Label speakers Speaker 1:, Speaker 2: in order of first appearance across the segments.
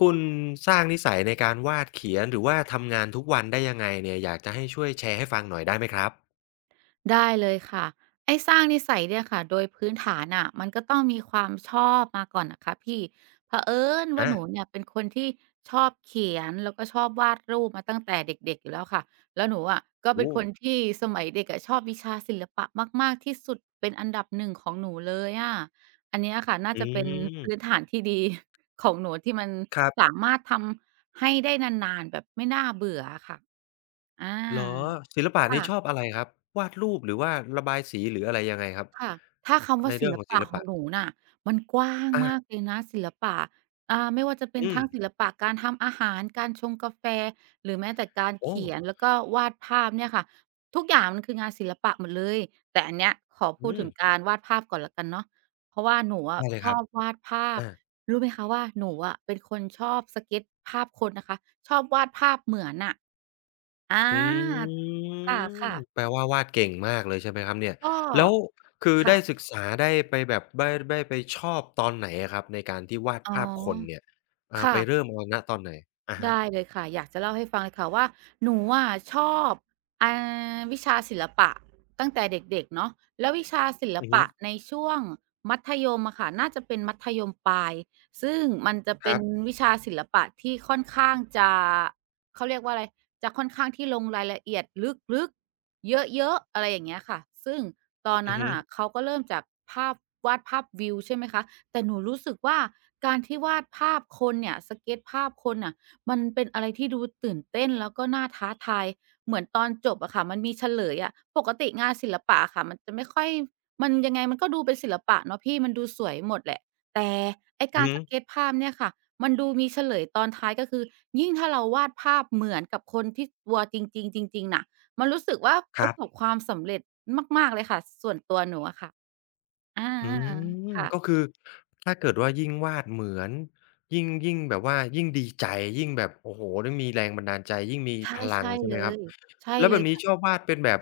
Speaker 1: คุณสร้างนิสัยในการวาดเขียนหรือว่าทำงานทุกวันได้ยังไงเนี่ยอยากจะให้ช่วยแชร์ให้ฟังหน่อยได้ไหมครับ
Speaker 2: ได้เลยค่ะไอ้สร้างนิสัยเนี่ยค่ะโดยพื้นฐานอ่ะมันก็ต้องมีความชอบมาก่อนนะคะพี่เผอิญว่าห
Speaker 1: อา
Speaker 2: นูเนี่ยเป็นคนที่ชอบเขียนแล้วก็ชอบวาดรูปมาตั้งแต่เด็กๆอยู่แล้วค่ะแล้วหนูอะก็เป็น
Speaker 1: โอ้
Speaker 2: คนที่สมัยเด็กอะชอบวิชาศิลปะมากๆที่สุดเป็นอันดับหนึ่งของหนูเลยอะอันเนี้ยค่ะน่า
Speaker 1: อื
Speaker 2: จะเป็นพื้น
Speaker 1: ม
Speaker 2: ฐานที่ดี ของหนูที่มัน
Speaker 1: ครั
Speaker 2: สา
Speaker 1: บ
Speaker 2: มารถทำให้ได้นานๆแบบไม่น่าเบื่อค่ะอ
Speaker 1: เหรอ
Speaker 2: า
Speaker 1: ศิลปะนี้
Speaker 2: ค่ะ
Speaker 1: ชอบอะไรครับวาดรูปหรือว่าระบายสีหรืออะไรยังไงครับ
Speaker 2: ค่ะถ้าคำ
Speaker 1: ใน
Speaker 2: ว่าศิ
Speaker 1: เรื่อง
Speaker 2: ล
Speaker 1: ของศิ
Speaker 2: ปะ
Speaker 1: ล
Speaker 2: ขอ
Speaker 1: ปะ
Speaker 2: งหนูน่ะมันกว้าง
Speaker 1: อา
Speaker 2: มากเลยนะศิลปะไม่ว่าจะเป็น
Speaker 1: อืม
Speaker 2: ทั้งศิลปะการทำอาหารการชงกาแฟหรือแม้แต่การ
Speaker 1: โอ้
Speaker 2: เขียนแล้วก็วาดภาพเนี่ยค่ะทุกอย่างมันคืองานศิลปะหมดเลยแต่อันเนี้ยขอพูด
Speaker 1: อื
Speaker 2: ถึ
Speaker 1: ม
Speaker 2: งการวาดภาพก่อนแล้วกันเนาะเพราะว่าหนูอะ
Speaker 1: ได้เลย
Speaker 2: ช
Speaker 1: ค
Speaker 2: อ
Speaker 1: รับ
Speaker 2: บวาดภาพ
Speaker 1: อา
Speaker 2: รู้ไหมคะว่าหนูอะเป็นคนชอบสเก็ตภาพคนนะคะชอบวาดภาพเหมือนน่ะอ
Speaker 1: อื
Speaker 2: า
Speaker 1: ม
Speaker 2: ค่ะๆ
Speaker 1: แปลว่าวาดเก่งมากเลยใช่ไหมครับเนี่ย
Speaker 2: ก็
Speaker 1: แล้วคือได้
Speaker 2: ค่ะ
Speaker 1: ศึกษาได้ไปแบบได้ไปชอบตอนไหนอะครับในการที่วาด
Speaker 2: อ๋อ
Speaker 1: ภาพคนเนี่ยอ่า
Speaker 2: ค่ะ
Speaker 1: ไปเริ่มเอาณตอนไหนอะ
Speaker 2: ได้
Speaker 1: ฮะ
Speaker 2: เลยค่ะอยากจะเล่าให้ฟังเลยค่ะว่าหนูอะชอบอ่วิชาศิลปะตั้งแต่เด็กๆเนาะแล้ววิชาศิล
Speaker 1: อือฮึ
Speaker 2: ปะในช่วงมัธยมอะค่ะน่าจะเป็นมัธยมปลายซึ่งมันจะ
Speaker 1: ค
Speaker 2: เป็
Speaker 1: รั
Speaker 2: น
Speaker 1: บ
Speaker 2: วิชาศิลปะที่ค่อนข้างจะเขาเรียกว่าอะไรจะค่อนข้างที่ลงรายละเอียดลึกๆเยอะๆอะไรอย่างเงี้ยค่ะซึ่งตอน
Speaker 1: อื
Speaker 2: นั้
Speaker 1: อ
Speaker 2: น
Speaker 1: ฮึ
Speaker 2: อ่ะเขาก็เริ่มจากภาพวาดภาพวิวใช่ไหมคะแต่หนูรู้สึกว่าการที่วาดภาพคนเนี่ยสเกตภาพคนอ่ะ มันเป็นอะไรที่ดูตื่นเต้นแล้วก็น่าท้าทายเหมือนตอนจบอะค่ะมันมีเฉลยอะปกติงานศิลปะอะค่ะมันจะไม่ค่อยมันยังไงมันก็ดูเป็นศิลปะเนาะพี่มันดูสวยหมดแหละแต่ไอ้
Speaker 1: อื
Speaker 2: กา
Speaker 1: อ
Speaker 2: ร
Speaker 1: ฮึ
Speaker 2: สเกตภาพเนี่ยค่ะมันดูมีเฉลยตอนท้ายก็คือยิ่งถ้าเราวาดภาพเหมือนกับคนที่ตัวจริงๆจริงๆน่ะมันรู้สึกว่า
Speaker 1: ค
Speaker 2: ป
Speaker 1: รั
Speaker 2: ระสบ
Speaker 1: บ
Speaker 2: ความสำเร็จมากๆเลยค่ะส่วนตัวหนูอะค่ะอา
Speaker 1: อืม
Speaker 2: ๆ
Speaker 1: ก็
Speaker 2: ค่ะ
Speaker 1: คือถ้าเกิดว่ายิ่งวาดเหมือนยิ่งแบบว่ายิ่งดีใจยิ่งแบบโอ้โฮได้มีแรงบันดาลใจยิ่งมี
Speaker 2: ใช่
Speaker 1: พลัง
Speaker 2: ใช่
Speaker 1: ใช่
Speaker 2: เล
Speaker 1: ไหมครับ
Speaker 2: ยใช่
Speaker 1: แล้ว
Speaker 2: เล
Speaker 1: แบ
Speaker 2: ย
Speaker 1: บนี้ชอ
Speaker 2: ค่ะ
Speaker 1: บวาดเป็นแบบ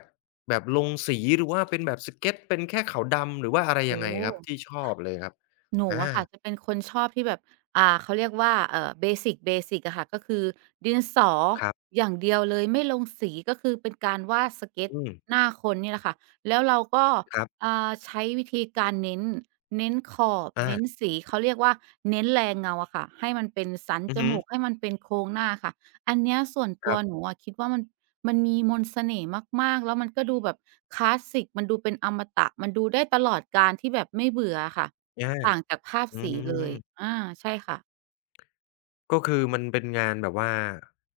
Speaker 1: แบบลงสีหรือว่าเป็นแบบสเกตเป็นแค่ขาวดำหรือว่าอะไรยั
Speaker 2: โอ้
Speaker 1: งไง
Speaker 2: โฮ
Speaker 1: ครับที่ชอบเลยครับ
Speaker 2: หนู
Speaker 1: อา
Speaker 2: อะค่ะจะเป็นคนชอบที่แบบเขาเรียกว่าเบสิกอะค่ะก็คือดินสอ
Speaker 1: ครับ
Speaker 2: อย่างเดียวเลยไม่ลงสีก็คือเป็นการวาดสเก็ต
Speaker 1: อืม
Speaker 2: หน้าคนนี่แหละค่ะแล้วเราก็
Speaker 1: ครับ
Speaker 2: ใช้วิธีการเน้นเน้นขอบ
Speaker 1: อา
Speaker 2: เน้นสีเขาเรียกว่าเน้นแลเงาอะค่ะให้มันเป็นสัน
Speaker 1: อื
Speaker 2: จ
Speaker 1: อฮึ
Speaker 2: มูกให้มันเป็นโครงหน้าค่ะอันเนี้ยส่วน
Speaker 1: ค
Speaker 2: ตั
Speaker 1: รั
Speaker 2: ว
Speaker 1: บ
Speaker 2: หนูอะคิดว่ามันมีมนต์เสน่ห์มากๆแล้วมันก็ดูแบบคลาสสิกมันดูเป็นอมตะมันดูได้ตลอดกาลที่แบบไม่เบื่ออะค่ะ
Speaker 1: อา
Speaker 2: ต่างจากภาพ
Speaker 1: อื
Speaker 2: สีเลย
Speaker 1: ม
Speaker 2: อาใช่ค่ะ
Speaker 1: ก็คือมันเป็นงานแบบว่า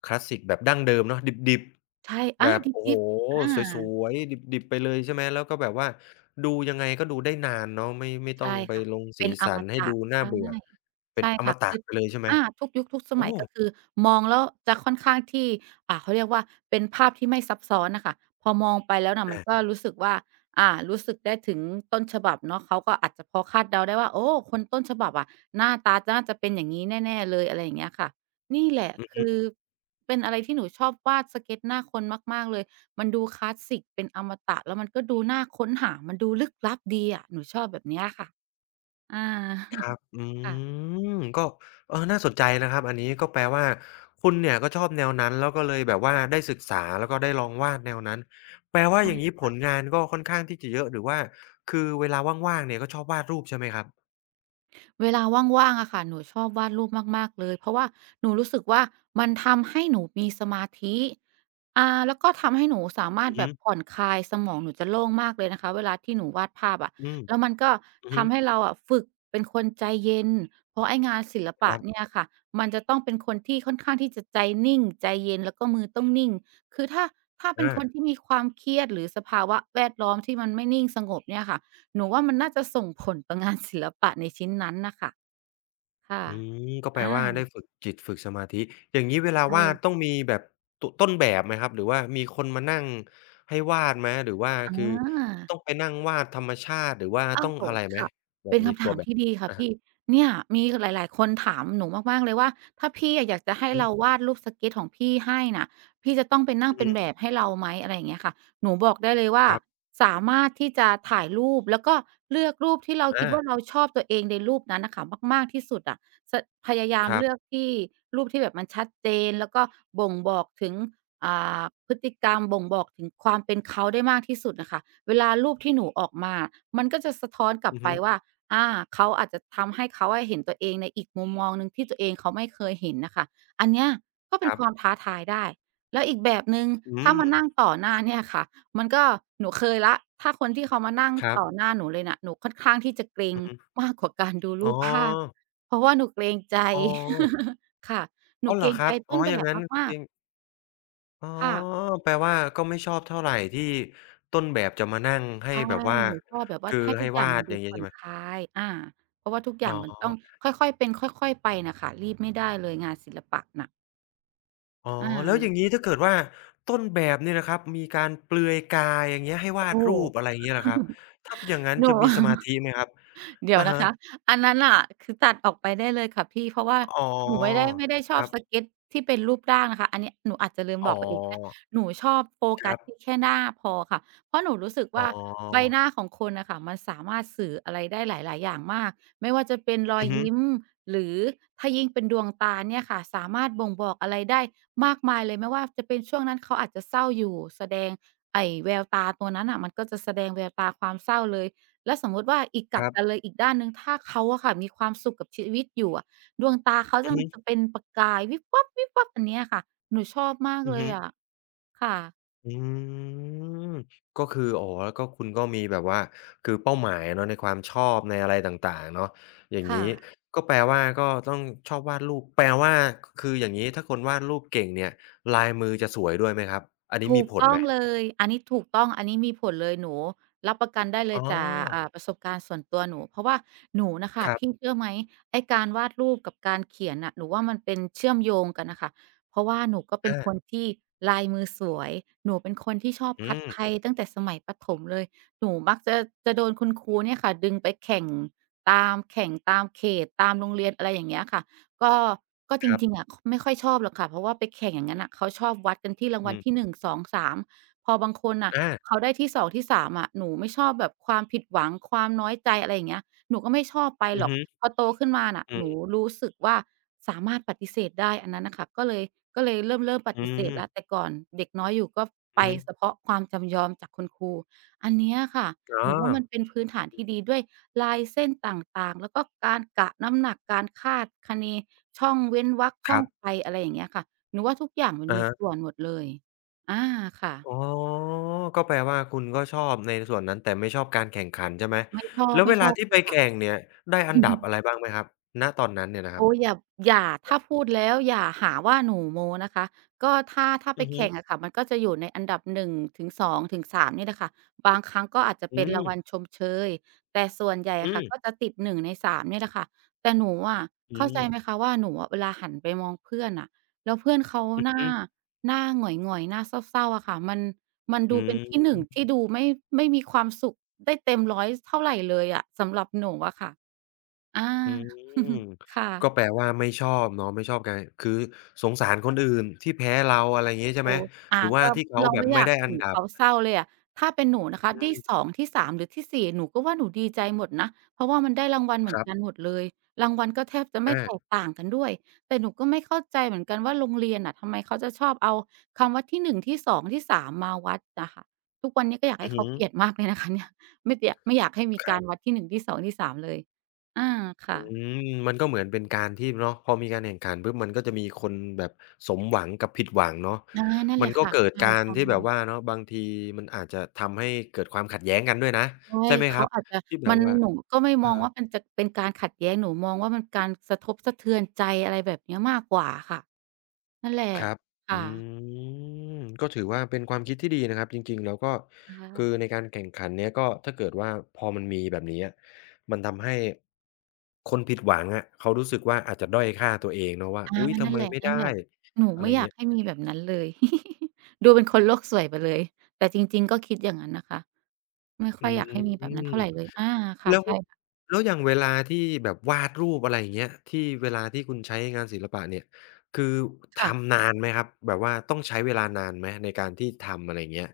Speaker 1: คลาสสิกแบบดั้งเดิมเนาะดิบ
Speaker 2: ใช่
Speaker 1: ๆ
Speaker 2: อา
Speaker 1: แบบ
Speaker 2: ด
Speaker 1: โอ้โฮ
Speaker 2: ิบๆอา
Speaker 1: สวยๆดิบๆไปเลยใช่ไหมแล้วก็แบบว่าดูยังไงก็ดูได้นานเนาะไม่ต้อง
Speaker 2: ใช่
Speaker 1: ไป
Speaker 2: ค่ะ
Speaker 1: ลง
Speaker 2: เป็
Speaker 1: สี
Speaker 2: นอ
Speaker 1: สั
Speaker 2: ม
Speaker 1: นให้
Speaker 2: ตะ
Speaker 1: ดูน่า
Speaker 2: ใช่
Speaker 1: เบื่อเป็น
Speaker 2: ใช่
Speaker 1: อม
Speaker 2: ค่ะ
Speaker 1: ตะ
Speaker 2: คือ
Speaker 1: ไปเลยใช่ไหม
Speaker 2: อาทุกยุคทุกส
Speaker 1: โอ้
Speaker 2: มัยก็คือ มองแล้วจะค่อนข้างที่เขาเรียกว่า เป็นภาพที่ไม่ซับซ้อนน่ะค่ะพอมองไปแล้วน่ะมันก็
Speaker 1: อา
Speaker 2: รู้สึกว่ารู้สึกได้ถึงต้นฉบับเนาะเขาก็อาจจะพอคาดเดาได้ว่าโอ้คนต้นฉบับอะหน้าตาน่าจะเป็นอย่างงี้แน่ๆเลยอะไรอย่างเงี้ยค่ะนี่แหละ
Speaker 1: อือฮึ
Speaker 2: คือเป็นอะไรที่หนูชอบวาดสเกตหน้าคนมากๆเลย มันดูคลาสสิกเป็นอมตะแล้วมันก็ดูน่าค้นหามันดูลึกลับดีอะหนูชอบแบบเนี้ยค่ะอา
Speaker 1: ครั บอื
Speaker 2: ค่ะ
Speaker 1: มก็เออน่าสนใจนะครับอันนี้ก็แปลว่าคุณเนี่ยก็ชอบแนวนั้นแล้วก็เลยแบบว่าได้ศึกษา แล้วก็ได้ลองวาดแนวนั้น แปลว่า
Speaker 2: ใช่
Speaker 1: อย่างงี้ผลงานก็ค่อนข้างที่จะเยอะหรือว่าคือ เวลาว่างๆเนี่ยก็ชอบวาดรูปใช่ไหมครับ
Speaker 2: เวลาว่างๆอะค่ะหนูชอบวาดรูปมากๆเลยเพราะว่าหนูรู้สึกว่ามันทำให้หนูมีสมาธิแล้วก็ทำให้หนูสามาร
Speaker 1: อื
Speaker 2: ถ
Speaker 1: อ
Speaker 2: แบ
Speaker 1: ฮึ
Speaker 2: บผ่อนคลายสมองหนูจะโล่งมากเลยนะคะเวลาที่หนูวาดภาพอะ
Speaker 1: อืม
Speaker 2: แล้วมันก็
Speaker 1: อือฮึ
Speaker 2: ทำให้เราอะฝึกเป็นคนใจเย็นเพราะไองานศิล
Speaker 1: ค
Speaker 2: ปะ
Speaker 1: รั
Speaker 2: เนี่
Speaker 1: บ
Speaker 2: ยค่ะมันจะต้องเป็นคนที่ค่อนข้างที่จะใจนิ่งใจเย็นแล้วก็มือต้องนิ่งคือถ้าเป็น
Speaker 1: อา
Speaker 2: คนที่มีความเครียดหรือสภาวะแวดล้อมที่มันไม่นิ่งสงบเนี่ยค่ะ หนูว่ามันน่าจะส่งผลต่องานศิลปะในชิ้นนั้นน่ะค่ะค่ะ
Speaker 1: อืมก็แปล
Speaker 2: อา
Speaker 1: ว่าได้ฝึกจิตฝึกสมาธิอย่างงี้เวลา
Speaker 2: ใช่
Speaker 1: วาดต้องมีแบบต้นแบบไหมครับหรือว่ามีคนมานั่งให้วาดไหมหรือว่า
Speaker 2: อ
Speaker 1: คือต้อ
Speaker 2: า
Speaker 1: งไปนั่งวาดธรรมชาติหรือว่า
Speaker 2: โอ้
Speaker 1: ต้อง
Speaker 2: โฮ
Speaker 1: อะไรไหม
Speaker 2: ค่ะ
Speaker 1: แบ
Speaker 2: เป็
Speaker 1: บ
Speaker 2: น
Speaker 1: มี
Speaker 2: คำ
Speaker 1: ตั
Speaker 2: ถา
Speaker 1: ว
Speaker 2: ม
Speaker 1: แบบ
Speaker 2: ที่ดีค่ะ
Speaker 1: อะฮะ
Speaker 2: พี่เนี่ยมีหลายๆคนถามหนูมากๆเลยว่าถ้าพี่อะอยากจะ
Speaker 1: อือ
Speaker 2: ให้
Speaker 1: ฮึ
Speaker 2: เราวาดรูปสเกตของพี่ให้น่ะพี่จะต้องไปนั่ง
Speaker 1: อือ
Speaker 2: เป็
Speaker 1: ฮึ
Speaker 2: นแบบให้เราไหมอะไรอย่างเงี้ยค่ะหนูบอกได้เลยว่า
Speaker 1: ครับ
Speaker 2: สามารถที่จะถ่ายรูปแล้วก็เลือกรูปที่เราคิด
Speaker 1: อา
Speaker 2: ว่าเราชอบตัวเองในรูปนั้นน่ะค่ะมากๆที่สุดอะจะพยายาม
Speaker 1: ครั
Speaker 2: เลือก
Speaker 1: บ
Speaker 2: ที่รูปที่แบบมันชัดเจนแล้วก็บ่งบอกถึงอ่าพฤติกรรมบ่งบอกถึงความเป็นเขาได้มากที่สุดน่ะค่ะ เวลารูปที่หนูออกมามันก็จะสะท้อนกลับ
Speaker 1: อือ
Speaker 2: ไป
Speaker 1: ฮึ
Speaker 2: ว่าอาเขาอาจจะทำให้เขาอะเห็นตัวเองในอีกมุมมองหนึ่งที่ตัวเองเขาไม่เคยเห็นน่ะค่ะอันเนี้ยก็เป็
Speaker 1: ค
Speaker 2: น
Speaker 1: รั
Speaker 2: ความ
Speaker 1: บ
Speaker 2: ท้าทายได้ แล้วอีกแบบหนึ่ง
Speaker 1: อื
Speaker 2: ถ้า
Speaker 1: ม
Speaker 2: มานั่งต่อหน้าเนี่ยค่ะมันก็หนูเคยแล้วถ้าคนที่เขามานั่ง
Speaker 1: ครับ
Speaker 2: ต่อหน้าหนูเลยน่ะหนูค่อนข้างที่จะเกรง
Speaker 1: อือฮึ
Speaker 2: มากกว่าการดู
Speaker 1: อ๋
Speaker 2: รู
Speaker 1: อ
Speaker 2: ปภาพเพราะว่าหนูเกรงใจ
Speaker 1: อ๋อ
Speaker 2: ค่ะหนู
Speaker 1: อ้าวเห
Speaker 2: เก
Speaker 1: ร
Speaker 2: ร
Speaker 1: อ
Speaker 2: ง
Speaker 1: ครั
Speaker 2: ใจ
Speaker 1: บอ๋
Speaker 2: ต้
Speaker 1: อ
Speaker 2: นแบ
Speaker 1: อย่าง
Speaker 2: บ
Speaker 1: งั้น
Speaker 2: มา
Speaker 1: เอ
Speaker 2: ก
Speaker 1: งอ๋อ
Speaker 2: ๆค่ะ
Speaker 1: แปลว่าก็ไม่ชอบเท่าไรที่ต้นแบบจะมานั่งให้
Speaker 2: ใช่
Speaker 1: แบบว่า
Speaker 2: หนูชอบแบบว่า
Speaker 1: คือ
Speaker 2: ให้ทุ
Speaker 1: ให้
Speaker 2: กอย่าง
Speaker 1: วา
Speaker 2: มั
Speaker 1: ด
Speaker 2: น
Speaker 1: อ
Speaker 2: ดู
Speaker 1: ย่างงี้
Speaker 2: ผ่อ
Speaker 1: ใช่
Speaker 2: น
Speaker 1: ไหม
Speaker 2: คลายเพราะว่าทุกอ
Speaker 1: อ๋
Speaker 2: ย่าง
Speaker 1: อ
Speaker 2: มันต้องค่อยๆเป็นค่อยๆไปน่ะค่ะรีบไม่ได้เลยงานศิลปะน่ะ
Speaker 1: อ๋อ แล้วอ
Speaker 2: อา
Speaker 1: ย่างงี้ถ้าเกิดว่าต้นแบบเนี่ยนะครับมีการเปลือยกายอย่างเงี้ยให้
Speaker 2: โอ้
Speaker 1: วา
Speaker 2: โฮ
Speaker 1: ดรูปอะไรอย่างเงี้ยเหรอครับถ้าเป็นอย่างงั้น
Speaker 2: หนู
Speaker 1: จะมีสมาธิไหมครับ
Speaker 2: เดี๋ยว
Speaker 1: อะ
Speaker 2: นะ
Speaker 1: ฮะ
Speaker 2: คะอันนั้นน่ะคือตัดออกไปได้เลยค่ะพี่เพราะว่า
Speaker 1: อ๋อ
Speaker 2: หนูไม่ได้ไม่ได้ช
Speaker 1: ค
Speaker 2: อบ
Speaker 1: รั
Speaker 2: ส
Speaker 1: บ
Speaker 2: เก็ตที่เป็นรูปร่างนะคะอันนี้หนูอาจจะลืม
Speaker 1: อ๋
Speaker 2: บอกไปเองกก็ได้
Speaker 1: อ
Speaker 2: หนูชอบโฟ
Speaker 1: ค
Speaker 2: กั
Speaker 1: รั
Speaker 2: สที่
Speaker 1: บ
Speaker 2: แค่หน้าพอค่ะเพราะหนูรู้สึก
Speaker 1: อ๋
Speaker 2: ว่าใบ
Speaker 1: อ
Speaker 2: หน้าของคนน่ะค่ะมันสามารถสื่ออะไรได้หลายๆอย่างมากไม่ว่าจะเป็นรอย
Speaker 1: อือฮึ
Speaker 2: ยิ้มหรือถ้ายิ่งเป็นดวงตาเนี่ยค่ะสามารถบ่งบอกอะไรได้มากมายเลยไม่ว่าจะเป็นช่วงนั้นเขาอาจจะเศร้าอยู่แสดงไอ้แววตาตัวนั้นน่ะมันก็จะแสดงแววตาความเศร้าเลย แล้วสมมุติว่าอีกก
Speaker 1: ค
Speaker 2: ลับ
Speaker 1: รั
Speaker 2: กัน
Speaker 1: บ
Speaker 2: เลยอีกด้านหนึ่งถ้าเขาอะค่ะมีความสุขกับชีวิตอยู่อะดวงตาเขา
Speaker 1: อื
Speaker 2: จะ
Speaker 1: อ
Speaker 2: มันจะ
Speaker 1: ฮึ
Speaker 2: เป็นประกายวิบวับๆอันเนี้ยค่ะหนูชอบมาก
Speaker 1: อือ
Speaker 2: เลย
Speaker 1: ฮึ
Speaker 2: อะค่ะ
Speaker 1: อืมก็คืออ๋อแล้วก็คุณก็มีแบบว่าคือเป้าหมายเนาะในความชอบในอะไรต่างๆเนาะอย่าง
Speaker 2: ค่ะ
Speaker 1: งี้ก็แปลว่าก็ต้องชอบวาดรูปแปลว่าคืออย่างงี้ถ้าคนวาดรูปเก่งเนี่ยลายมือจะสวยด้วยไหมครับอันนี้
Speaker 2: ถู
Speaker 1: มี
Speaker 2: ก
Speaker 1: ผล
Speaker 2: ต้อ
Speaker 1: ไห
Speaker 2: ง
Speaker 1: ม
Speaker 2: เลยอันนี้ถูกต้อง อันนี้มีผลเลยหนูรับประกันได้เล
Speaker 1: อ๋
Speaker 2: ย
Speaker 1: อ
Speaker 2: จากประสบการณ์ส่วนตัวหนูเพราะว่าหนูน่ะค่ะ
Speaker 1: ครั
Speaker 2: พี่
Speaker 1: บ
Speaker 2: เชื่อไหมไอ้การวาดรูปกับการเขียนน่ะหนูว่ามันเป็นเชื่อมโยงกันน่ะค่ะเพราะว่าหนูก็เป็น
Speaker 1: อา
Speaker 2: คนที่ลายมือสวยหนูเป็นคนที่ชอบ
Speaker 1: อื
Speaker 2: คัด
Speaker 1: ม
Speaker 2: ไทยตั้งแต่สมัยประถมเลยหนูมักจะจะโดนคุณครูเนี่ยค่ะดึงไปแข่งตามแข่งตามเขตตามโรงเรียนอะไรอย่างเงี้ยค่ะ ก็จ
Speaker 1: ครั
Speaker 2: ริงๆ
Speaker 1: บ
Speaker 2: อะคไม่ค่อยชอบหรอกค่ะเพราะว่าไปแข่งอย่างงั้นน่ะเขาชอบวัดกันที่ราง
Speaker 1: อื
Speaker 2: วัลที่ห
Speaker 1: ม
Speaker 2: นึ่งสองสามพอบางคนน่ะ
Speaker 1: อา
Speaker 2: เขาได้ที่สองที่สามอะหนูไม่ชอบแบบความผิดหวังความน้อยใจอะไรอย่างเงี้ยหนูก็ไม่ชอบไป
Speaker 1: อื
Speaker 2: ห
Speaker 1: อ
Speaker 2: รอก
Speaker 1: ฮึ
Speaker 2: พอโตขึ้นมาน่ะ
Speaker 1: อื
Speaker 2: หนู
Speaker 1: ม
Speaker 2: รู้สึกว่าสามารถปฏิเสธได้อันนั้นน่ะค่ะก็เลยเริ่มป
Speaker 1: อื
Speaker 2: ฏิเสธ
Speaker 1: ม
Speaker 2: แล้วแต่ก่อนเด็กน้อยอยู่ก็ไป
Speaker 1: อือฮึ
Speaker 2: เฉพาะความจำยอมจากคุณครูอันเนี้ยค่ะ
Speaker 1: อ๋
Speaker 2: ห
Speaker 1: อ
Speaker 2: นูว่ามันเป็นพื้นฐานที่ดีด้วย ลายเส้นต่างๆ แล้วก็การกะน้ำหนักการคาดคะเนช่องเว้นวรรค
Speaker 1: ค
Speaker 2: ช่อ
Speaker 1: รั
Speaker 2: งไป
Speaker 1: บ
Speaker 2: อะไรอย่างเงี้ยค่ะหนูว่าทุกอย่างมันมีส่
Speaker 1: อา
Speaker 2: วนหมดเลยอา
Speaker 1: อ๋
Speaker 2: ค่ะ
Speaker 1: อก็แปลว่าคุณก็ชอบในส่วนนั้นแต่ไม่ชอบการแข่งขันใช่ไหม
Speaker 2: ไม่ชอบ
Speaker 1: แล้ว
Speaker 2: ไม่
Speaker 1: เว
Speaker 2: ช
Speaker 1: ลา
Speaker 2: อบ
Speaker 1: ที่
Speaker 2: เล
Speaker 1: ไป
Speaker 2: ย
Speaker 1: แข่
Speaker 2: ค่ะ
Speaker 1: งเนี่ยได้อันดับอะไรบ้างไหมครับณตอนนั้นเนี่ยนะครับ
Speaker 2: โอ้ยอย่าถ้าพูดแล้วอย่าหาว่าหนูโม้นะคะก็ถ้าไป
Speaker 1: อือฮึ
Speaker 2: แข่งอะค่ะมันก็จะอยู่ในอันดับ1ถึง2ถึง3นี่แหละค่ะบางครั้งก็อาจจะ
Speaker 1: อื
Speaker 2: เป็น
Speaker 1: ม
Speaker 2: รางวัลชมเชยแต่ส่วนใหญ่
Speaker 1: อื
Speaker 2: อะค่ะก็
Speaker 1: ม
Speaker 2: จะติด1ใน3นี่แหละค่ะแต่หนูอะ
Speaker 1: อื
Speaker 2: เข้าใจ
Speaker 1: ม
Speaker 2: ไหมคะว่าหนูอะเวลาหันไปมองเพื่อนน่ะแล้วเพื่อนเขา
Speaker 1: อื
Speaker 2: ห
Speaker 1: อ
Speaker 2: น้า
Speaker 1: ฮึ
Speaker 2: หงอยๆหน้าเศร้าๆอะค่ะมัน
Speaker 1: อื
Speaker 2: ดูเป็นที่หนึ่ง
Speaker 1: ม
Speaker 2: ที่ดูไม่มีความสุขได้เต็มร้อยเท่าไรเลยอะสำหรับหนูอะค่ะอา
Speaker 1: อืม ก็
Speaker 2: ค่ะ
Speaker 1: แปลว่าไม่ชอบเนาะไม่ชอบการคือสงสารคนอื่นที่แพ้เราอะไรอย่างงี้ใช่
Speaker 2: โอ้
Speaker 1: ไหมหรือว่า
Speaker 2: ก็
Speaker 1: ที่เขา
Speaker 2: เรา
Speaker 1: แบบ
Speaker 2: ไม่อ
Speaker 1: ไม่
Speaker 2: ยาก
Speaker 1: ได้อั
Speaker 2: เห็
Speaker 1: น
Speaker 2: น
Speaker 1: ดับ
Speaker 2: เขาเศร้าเลยอะถ้าเป็นหนูนะคะ
Speaker 1: อื
Speaker 2: ที่สอ
Speaker 1: ม
Speaker 2: งที่สามหรือที่สี่หนูก็ว่าหนูดีใจหมดนะเพราะว่ามันได้รางวัลเหมื
Speaker 1: ค
Speaker 2: อน
Speaker 1: รั
Speaker 2: กันห
Speaker 1: บ
Speaker 2: มดเลยรางวัลก็แทบจะไม่
Speaker 1: อา
Speaker 2: แตกต่างกันด้วยแต่หนูก็ไม่เข้าใจเหมือนกันว่าโรงเรียนน่ะทำไมเขาจะชอบเอาคำว่าที่หนึ่งที่สองที่สามมาวัดอะค่ะทุกวันนี้ก็อยาก
Speaker 1: อื
Speaker 2: ให้
Speaker 1: อ
Speaker 2: เขา
Speaker 1: ฮึ
Speaker 2: เปลี่ยนมากเลยนะคะเนี่ยไม่เตียะไม่อยากให้มี
Speaker 1: ครั
Speaker 2: การวัด
Speaker 1: บ
Speaker 2: ที่หนึ่งที่สองที่สามเลยอา
Speaker 1: อื
Speaker 2: ค่ะ
Speaker 1: มมันก็เหมือนเป็นการที่เนาะพอมีการแข่งขันปุ๊บมันก็จะมีคนแบบสมหวังกับผิดหวังเนาะ
Speaker 2: อานั่นแห
Speaker 1: มัน
Speaker 2: ละ
Speaker 1: ก็
Speaker 2: ค่ะ
Speaker 1: เกิด
Speaker 2: ใช
Speaker 1: การ
Speaker 2: ่
Speaker 1: ที่แบบว่า
Speaker 2: ๆ
Speaker 1: เนาะบางทีมันอาจจะทำให้เกิดความขัดแย้งกันด้วยนะ
Speaker 2: ใช่
Speaker 1: ใช่ไหมค
Speaker 2: เขา
Speaker 1: รับ
Speaker 2: อาจจะ
Speaker 1: ที่แบ
Speaker 2: มั
Speaker 1: บ
Speaker 2: น
Speaker 1: ว่า
Speaker 2: หนูก็ไม่
Speaker 1: เอ
Speaker 2: ม
Speaker 1: อ
Speaker 2: องว่ามันจะเป็นการขัดแย้งหนูมองว่ามันการสะทบสะเทือนใจอะไรแบบเนี้ยมากกว่าค่ะนั่นแหละ
Speaker 1: ครับ
Speaker 2: ค
Speaker 1: อื
Speaker 2: ่ะ
Speaker 1: มก็ถือว่าเป็นความคิดที่ดีนะครับจริงๆแล้วก็คือ
Speaker 2: อา
Speaker 1: ในการแข่งขันเนี้ยก็ถ้าเกิดว่าพอมันมีแบบนี้อะมันทำให้คนผิดหวังอะเขารู้สึกว่าอาจจะด้อยค่าตัวเองเนาะว่า
Speaker 2: อา
Speaker 1: อุ๊ยทำ
Speaker 2: นั่น
Speaker 1: ไม
Speaker 2: แหล
Speaker 1: ไม่ได้
Speaker 2: ะๆหนู
Speaker 1: อะ
Speaker 2: ไม่อ
Speaker 1: ไร่า
Speaker 2: ยาก
Speaker 1: เงี้ย
Speaker 2: ให้มีแบบนั้นเลย ดูเป็นคนโลกสวยไปเลยแต่จริงๆก็คิดอย่างนั้นนะคะไม่ค่
Speaker 1: อื
Speaker 2: อยอยากให้มีแบบนั้น
Speaker 1: ม
Speaker 2: เท่าไรเลยค่ะ
Speaker 1: แล้ว
Speaker 2: ใช่ค่ะ
Speaker 1: แล้วอย่างเวลาที่แบบวาดรูปอะไรอย่างเงี้ยที่เวลาที่คุณใช้งานศิลปะเนี่ยคือ
Speaker 2: ค่ะ
Speaker 1: ทำนานไหมครับแบบว่าต้องใช้เวลานานไหมในการที่ทำอะไรอย่างเงี้ย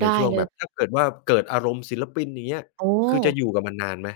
Speaker 1: ใน
Speaker 2: ได้
Speaker 1: ช่วง
Speaker 2: เล
Speaker 1: แบ
Speaker 2: ย
Speaker 1: บถ้าเกิดว่าเกิดอารมณ์ศิลปินอย่างเงี้ย
Speaker 2: โอ้
Speaker 1: คือจะอยู่กับมันนานไหม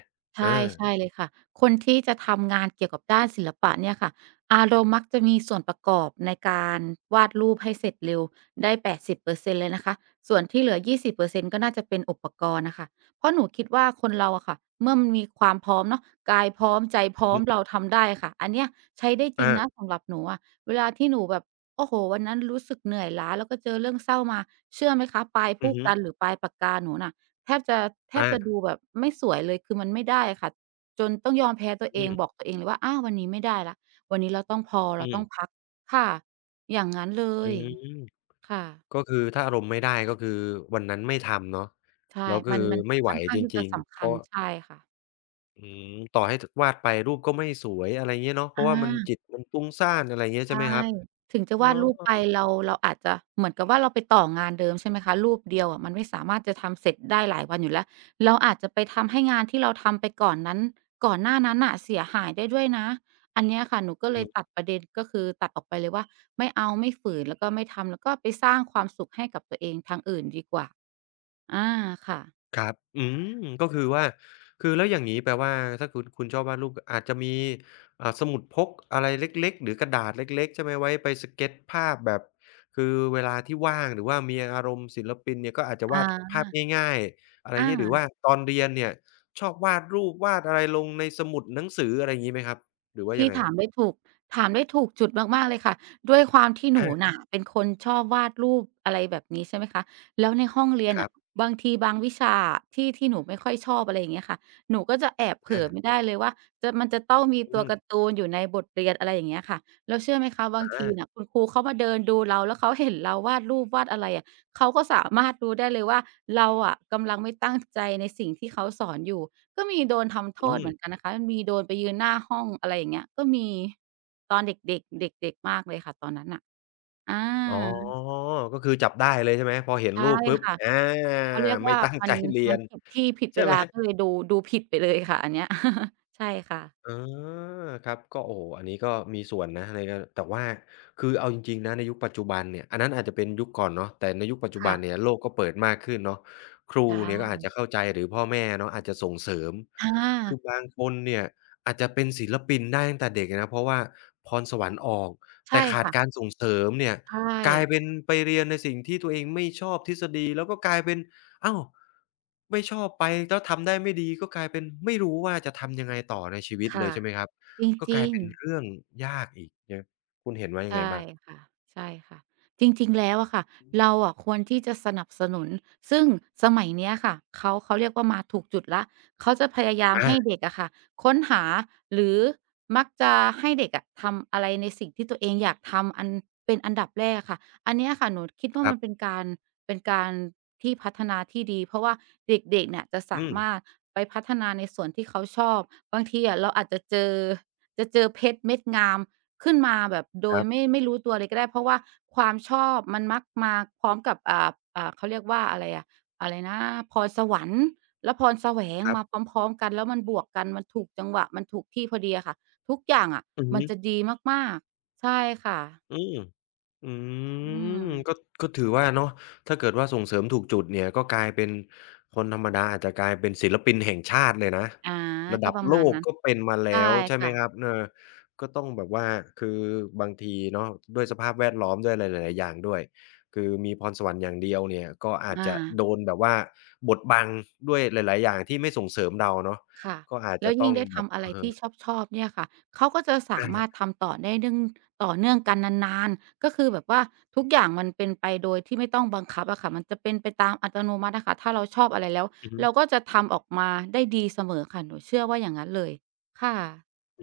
Speaker 1: อา
Speaker 2: ใช่ใช่เลยค่ะคนที่จะทำงานเกี่ยวกับด้านศิลปะเนี่ยค่ะอารมณ์มักจะมีส่วนประกอบในการวาดรูปให้เสร็จเร็วได้80%เลยนะคะส่วนที่เหลือ20%ก็น่าจะเป็นอุปกรณ์น่ะค่ะเพราะหนูคิดว่าคนเราอะค่ะเมื่อมันมีความพร้อมเนาะกายพร้อมใจพ
Speaker 1: อื
Speaker 2: ร้
Speaker 1: อ
Speaker 2: อม
Speaker 1: ฮึ
Speaker 2: เราทำได้ค่ะอันเนี้ยใช้ได้จริง
Speaker 1: อา
Speaker 2: นะสำหรับหนูอะเวลาที่หนูแบบโอ้โฮวันนั้นรู้สึกเหนื่อยล้าแล้วก็เจอเรื่องเศร้ามาเชื่อไหมคะปลาย
Speaker 1: อื
Speaker 2: ผู้
Speaker 1: อฮึ
Speaker 2: กันหรือปลายปากกาหนูน่ะ แทบจะแทบจะ
Speaker 1: อา
Speaker 2: ดูแบบไม่สวยเลยคือมันไม่ได้ค่ะจนต้องยอมแพ้ตัวเอ
Speaker 1: อื
Speaker 2: ง
Speaker 1: ม
Speaker 2: บอกตัวเองเลยว่าอาวันนี้ไม่ได้แล้ววันนี้เราต้องพอ
Speaker 1: อื
Speaker 2: เราต้อง
Speaker 1: ม
Speaker 2: พักค่ะอย่างงั้นเล
Speaker 1: อื
Speaker 2: ย
Speaker 1: ม
Speaker 2: ค่ะ
Speaker 1: ก็คือถ้าอารมณ์ไม่ได้ก็คือวันนั้นไม่ทำเนาะ
Speaker 2: ใช่
Speaker 1: แล้วคือ
Speaker 2: มัน
Speaker 1: ไม่ไหว
Speaker 2: ค่อนข้าง
Speaker 1: จ
Speaker 2: ที่จะ
Speaker 1: ริงๆ
Speaker 2: สำ
Speaker 1: เพ
Speaker 2: คัญ
Speaker 1: ราะ
Speaker 2: ใช่ค่ะ
Speaker 1: อืมต่อให้ถวาดไปรูปก็ไม่สวยอะไรเงี้ยเนาะเพ
Speaker 2: อา
Speaker 1: ราะว่ามันจิตมันฟุ้งซ่านอะไรเงี้ย
Speaker 2: ใช
Speaker 1: ใช่ไหม
Speaker 2: ่
Speaker 1: ครับ
Speaker 2: ถึงจะ
Speaker 1: อ๋อ
Speaker 2: วาดรูปไปเราอาจจะเหมือนกับว่าเราไปต่องานเดิมใช่ไหมคะรูปเดียวอะมันไม่สามารถจะทำเสร็จได้หลายวันอยู่แล้วเราอาจจะไปทำให้งานที่เราทำไปก่อนนั้นก่อนหน้านั้นน่ะเสียหายได้ด้วยนะอันเนี้ยค่ะหนูก็
Speaker 1: อือ
Speaker 2: เลย
Speaker 1: ฮึ
Speaker 2: ตัดประเด็นก็คือตัดออกไปเลยว่าไม่เอาไม่ฝืนแล้วก็ไม่ทำแล้วก็ไปสร้างความสุขให้กับตัวเองทางอื่นดีกว่าอาค่ะ
Speaker 1: ครับอืมก็คือว่าคือแล้วอย่างงี้แปลว่าถ้าคุณชอบวาดรูปอาจจะมีสมุดพกอะไรเล็กๆหรือกระดาษเล็กๆใช่ไหมไว้ไปสเกตภาพแบบคือเวลาที่ว่างหรือว่ามีอารมณ์ศิลปินเนี่ยก็อาจจะวาด
Speaker 2: อา
Speaker 1: ภาพง่ายๆอะไร
Speaker 2: อา
Speaker 1: งี้หรือว่าตอนเรียนเนี่ยชอบวาดรูปวาดอะไรลงในสมุดหนังสืออะไรงี้ไหมครับหรือว่ายั
Speaker 2: พี่
Speaker 1: งไงค
Speaker 2: ถา
Speaker 1: รั
Speaker 2: มได้
Speaker 1: บ
Speaker 2: ถูกถามได้ถูกจุดมากๆเลยค่ะด้วยความที่หนู
Speaker 1: อา
Speaker 2: น่ะเป็นคนชอบวาดรูปอะไรแบบนี้ใช่ไหมคะแล้วในห้องเรียน
Speaker 1: ครั
Speaker 2: น่ะ
Speaker 1: บ
Speaker 2: บางทีบางวิชาอะที่หนูไม่ค่อยชอบอะไรอย่างเงี้ยค่ะหนูก็จะแอบเผลอไม่
Speaker 1: อา
Speaker 2: ได้เลยว่ามันจะต้องมีตั
Speaker 1: อื
Speaker 2: ว
Speaker 1: ม
Speaker 2: การ์ตูนอยู่ในบทเรียนอะไรอย่างเงี้ยค่ะแล้วเชื่อไหมคะบางทีน่ะ
Speaker 1: อา
Speaker 2: คุณครูเขามาเดินดูเราแล้วเขาเห็นเราวาดรูปวาดอะไรอะเขาก็สามารถรู้ได้เลยว่าเราอะกำลังไม่ตั้งใจในสิ่งที่เขาสอนอยู่ ก็มีโดนทำโท
Speaker 1: อื
Speaker 2: ษเหมื
Speaker 1: ม
Speaker 2: อนกันนะคะ มีโดนไปยืนหน้าห้องอะไรอย่างเงี้ยก็มีตอนเด็กๆเด็กๆมากเลยค่ะตอนนั้นน่ะอ
Speaker 1: อ๋อ
Speaker 2: า
Speaker 1: ก็คือจับได้เลยใช่ไหมพอเห็น
Speaker 2: ใช่
Speaker 1: รูปปุ๊บ
Speaker 2: ค่ะ
Speaker 1: อา
Speaker 2: เขาเรียก
Speaker 1: ไม่
Speaker 2: ว่า
Speaker 1: ตั้ง
Speaker 2: มั
Speaker 1: ใจ
Speaker 2: น
Speaker 1: เรี
Speaker 2: มั
Speaker 1: ย
Speaker 2: น
Speaker 1: น
Speaker 2: ผิดที่ผิดเว
Speaker 1: ใช่ไห
Speaker 2: ลา
Speaker 1: ม
Speaker 2: ก็เลยดูผิดไปเลยค่ะอันเนี้ย ใช่ค่ะ
Speaker 1: อาครับก็โอ้โฮอันนี้ก็มีส่วนนะในการแต่ว่าคือเอาจริงๆนะในยุคปัจจุบันเนี่ยอันนั้นอาจจะเป็นยุคก่อนเนาะแต่ในยุคปัจจุบั
Speaker 2: ค่ะ
Speaker 1: นเนี่ยโลกก็เปิดมากขึ้นเนาะครู
Speaker 2: ไ
Speaker 1: เนี่ยก็อา
Speaker 2: ด้
Speaker 1: จจะเข้าใจหรือพ่อแม่เนาะอาจจะส่งเสริม
Speaker 2: อ
Speaker 1: คือ
Speaker 2: า
Speaker 1: บางคนเนี่ยอาจจะเป็นศิลปินได้ตั้งแต่เด็กอะนะเพราะว่าพรสวรรค์ออก
Speaker 2: ใช่
Speaker 1: แต่ขาดการ
Speaker 2: ค่ะ
Speaker 1: ส่งเสริมเนี่ย
Speaker 2: ใช่
Speaker 1: กลายเป็นไปเรียนในสิ่งที่ตัวเองไม่ชอบทฤษฎีแล้วก็กลายเป็น อ้าวไม่ชอบไปแล้วทำได้ไม่ดีก็กลายเป็นไม่รู้ว่าจะทำยังไงต่อในชีวิตเล
Speaker 2: ค่ะ
Speaker 1: ยใช่ไหมครับ
Speaker 2: จ
Speaker 1: ก็ก
Speaker 2: ริ
Speaker 1: ลาย
Speaker 2: ง
Speaker 1: เป็น
Speaker 2: ๆ
Speaker 1: เรื่องยากอีกนะคุณเห็นว่ายังไง
Speaker 2: ใช่
Speaker 1: บ้าง
Speaker 2: ค่ะใช่ค่ะจริงๆแล้วอะค่ะเราอะควรที่จะสนับสนุนซึ่งสมัยเนี้ยค่ะเขาเรียกว่ามาถูกจุดแล้วเขาจะพยายามให้
Speaker 1: อา
Speaker 2: เด็กอะค่ะค้นหาหรือมักจะให้เด็กอะทำอะไรในสิ่งที่ตัวเองอยากทำอันเป็นอันดับแรกอะค่ะอันเนี้ยค่ะหนูคิด
Speaker 1: ค
Speaker 2: ว่า
Speaker 1: รั
Speaker 2: มันเป็น
Speaker 1: บ
Speaker 2: การที่พัฒนาที่ดีเพราะว่าเด็กๆเนี่ยจะสา
Speaker 1: อืม
Speaker 2: มารถไปพัฒนาในส่วนที่เขาชอบบางทีอะเราอาจจะเจอเพชรเม็ดงาม ขึ้นมาแบบโด
Speaker 1: ค
Speaker 2: ย
Speaker 1: รับ
Speaker 2: ไม่รู้ตัวเลยก็ได้เพราะว่าความชอบมันมักมาพร้อมกับเขาเรียกว่าอะไรอะอะไรนะพรสวรรค์และพรแสวง
Speaker 1: ๆ
Speaker 2: มาพร้อมๆกันแล้วมันบวกกันมันถูกจังหวะมันถูกที่พอดีอะค่ะทุกอย่างอะ
Speaker 1: อือฮึ
Speaker 2: มันจะดีมากๆใช่ค่ะ
Speaker 1: อืม อื
Speaker 2: อืม
Speaker 1: มก็ถือว่าเนาะถ้าเกิดว่าส่งเสริมถูกจุดเนี่ยก็กลายเป็นคนธรรมดาอาจจะกลายเป็นศิลปินแห่งชาติเลยนะ
Speaker 2: อา
Speaker 1: ระ
Speaker 2: ก็
Speaker 1: ดับ
Speaker 2: ประ
Speaker 1: โล
Speaker 2: มาณ
Speaker 1: ก
Speaker 2: นั้น
Speaker 1: ก็เป็นมา
Speaker 2: ใช่
Speaker 1: แล้วใช่ไหม
Speaker 2: ค่ะ
Speaker 1: ครับเออก็ต้องแบบว่าคือบางทีเนาะด้วยสภาพแวดล้อมด้วยอะไรหลายๆอย่างด้วยคือมีพรสวรรค์อย่างเดียวเนี่ยก็อาจ
Speaker 2: อา
Speaker 1: จะโดนแบบว่าบดบังด้วยหลายๆอย่างที่ไม่ส่งเสริมเราเนาะ
Speaker 2: ค่ะ
Speaker 1: ก็อาจ
Speaker 2: แล้
Speaker 1: จะ
Speaker 2: ว
Speaker 1: ต้
Speaker 2: ยิ่
Speaker 1: อ
Speaker 2: ง
Speaker 1: ง
Speaker 2: ได้
Speaker 1: แบบ
Speaker 2: ทำอะไร
Speaker 1: เอ
Speaker 2: ที่
Speaker 1: อ
Speaker 2: ชอบๆเนี่ยค่ะเขาก็จะสามารถ
Speaker 1: อา
Speaker 2: ทำต่อได้เนื่องต่อเนื่องกันนานๆก็คือแบบว่าทุกอย่างมันเป็นไปโดยที่ไม่ต้องบังคับอะค่ะมันจะเป็นไปตามอัตโนมัติอะค่ะถ้าเราชอบอะไรแล้ว
Speaker 1: อือฮึ
Speaker 2: เราก็จะทำออกมาได้ดีเสมอค่ะหนูเชื่อว่าอย่างงั้นเลยค่ะ
Speaker 1: อื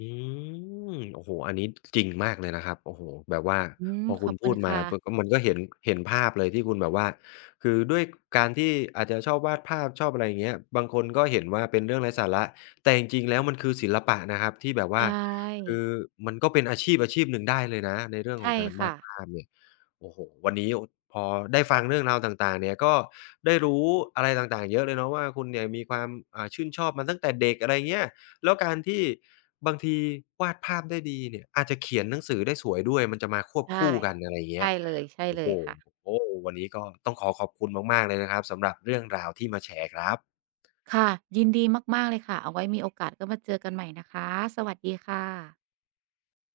Speaker 1: มโอ้โฮอันนี้จริงมากเลยนะครับโอ้โฮแบบว่า
Speaker 2: อืม
Speaker 1: พอ
Speaker 2: ข
Speaker 1: คุ
Speaker 2: อ
Speaker 1: ณ
Speaker 2: บคุ
Speaker 1: พู
Speaker 2: ณ
Speaker 1: ดมา
Speaker 2: ค่ะ
Speaker 1: ปุ๊บก็มันก็เห็นเห็นภาพเลยที่คุณแบบว่าคือด้วยการที่อาจจะชอบวาดภาพชอบอะไรอย่างเงี้ยบางคนก็เห็นว่าเป็นเรื่องไร้สาระแต่จริงๆแล้วมันคือศิลปะนะครับที่แบบว่า
Speaker 2: ใช่
Speaker 1: คือมันก็เป็นอาชีพหนึ่งได้เลยนะในเรื่องขอ
Speaker 2: ใช่
Speaker 1: งการวา
Speaker 2: ค่ะ
Speaker 1: ดภาพเนี่ยโอ้โฮวันนี้โอ้พอได้ฟังเรื่องราวต่างๆเนี่ยก็ได้รู้อะไรต่างๆเยอะเลยเนาะว่าคุณเนี่ยมีความชื่นชอบมาตั้งแต่เด็กอะไรเงี้ย แล้วการที่บางทีวาดภาพได้ดีเนี่ยอาจจะเขียนหนังสือได้สวยด้วยมันจะมาควบ
Speaker 2: ใช่
Speaker 1: คู่กันอะไรอย่างเงี้
Speaker 2: ใช่
Speaker 1: ย
Speaker 2: เลยใช่
Speaker 1: โอ้
Speaker 2: เล
Speaker 1: โฮ
Speaker 2: ยค่ะ
Speaker 1: โอ้วันนี้ก็ต้องขอขอบคุณมากๆเลยนะครับสำหรับเรื่องราวที่มาแชร์ครับ
Speaker 2: ค่ะยินดีมากๆเลยค่ะเอาไว้มีโอกาสก็มาเจอกันใหม่นะคะสวัสดีค่ะ